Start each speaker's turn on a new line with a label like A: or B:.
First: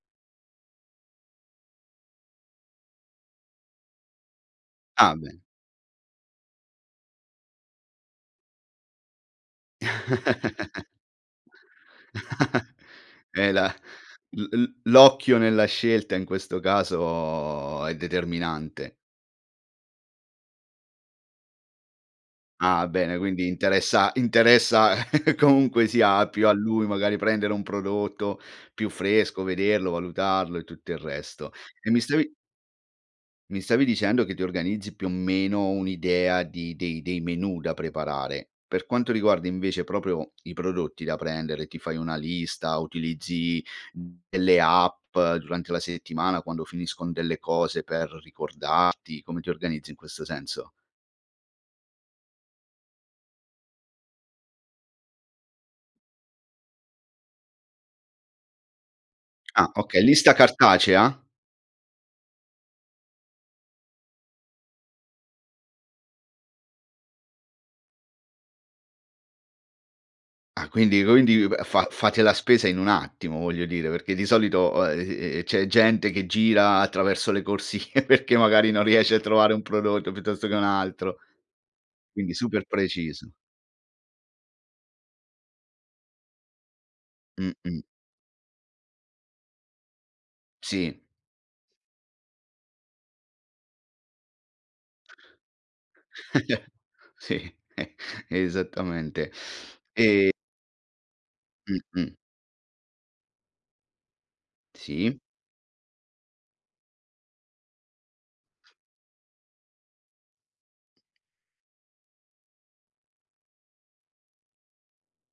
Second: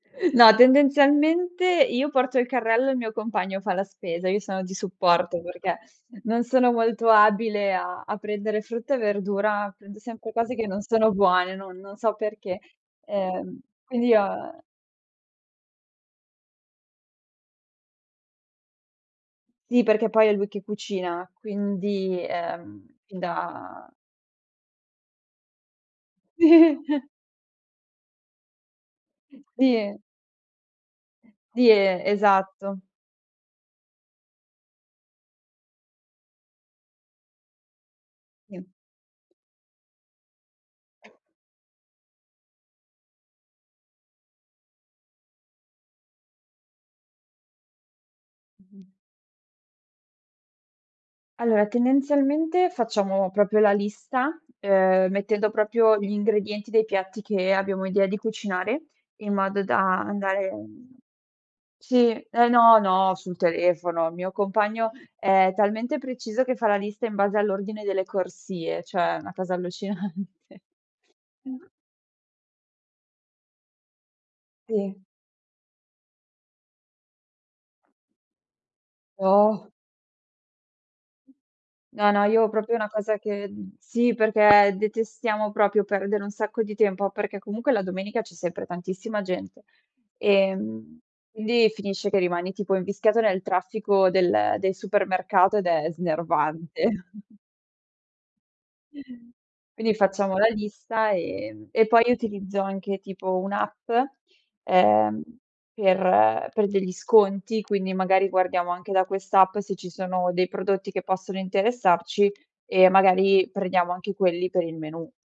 A: No, tendenzialmente io porto il carrello, il mio compagno fa la spesa, io sono di
B: Ah, be
A: supporto perché non sono molto abile a a prendere frutta e verdura, prendo sempre cose che non sono buone, no non so perché,
B: Eh
A: ehm,
B: la
A: quindi io a
B: l l'occhio nella scelta in questo caso è determinante.
A: Sì, perché poi è lui che cucina, quindi,
B: Ah,
A: ehm,
B: bene,
A: fin
B: quindi
A: da
B: interessa interessa comunque sia più a lui magari prendere un prodotto più fresco, vederlo,
A: Sì.
B: valutarlo e tutto il resto.
A: Sì,
B: E mi stavi
A: esatto.
B: mi stavi dicendo che ti organizzi più o meno un'idea di dei dei dei menù da preparare.
A: Si.
B: Per quanto riguarda invece proprio i prodotti da prendere, ti fai una lista, utilizzi delle app durante la settimana quando finiscon delle cose per
A: Mh-mh.
B: ricordarti, come ti organizzi in questo senso?
A: Allora tendenzialmente facciamo proprio la lista, uhm, mettendo proprio gli ingredienti dei piatti che abbiamo idea di cucinare in modo
B: Ah,
A: da
B: okay, lista
A: andare mhmm
B: cartacea?
A: sì eh no, no sul telefono. Il mio compagno è talmente preciso che fa la lista in base all'ordine delle corsie, cioè una cosa allucinante.
B: Ah, quindi quindi
A: Mh.
B: fa fate la spesa in un attimo voglio dire, perché di solito,
A: Sì.
B: uhm, c'è gente che gira attraverso le corsie perché magari non riesce a trovare un
A: No.
B: prodotto piuttosto che un altro.
A: No, no,
B: Quindi
A: io
B: super
A: proprio una cosa
B: preciso.
A: che sì perché detestiamo proprio perdere un sacco di tempo, perché comunque la
B: Mh-mh.
A: domenica c'è sempre tantissima gente, ehm,
B: Si.
A: quindi finisce che rimani tipo invischiato nel traffico del del supermercato ed è snervante.
B: Sì, eh, esattamente.
A: Quindi
B: E
A: facciamo la lista e
B: Mh,
A: e poi
B: mh.
A: utilizzo anche, tipo un'app,
B: Sì.
A: ehm, per per degli sconti, quindi magari guardiamo anche da quest'app se ci sono dei prodotti che possono interessarci e magari prendiamo anche quelli per il menù.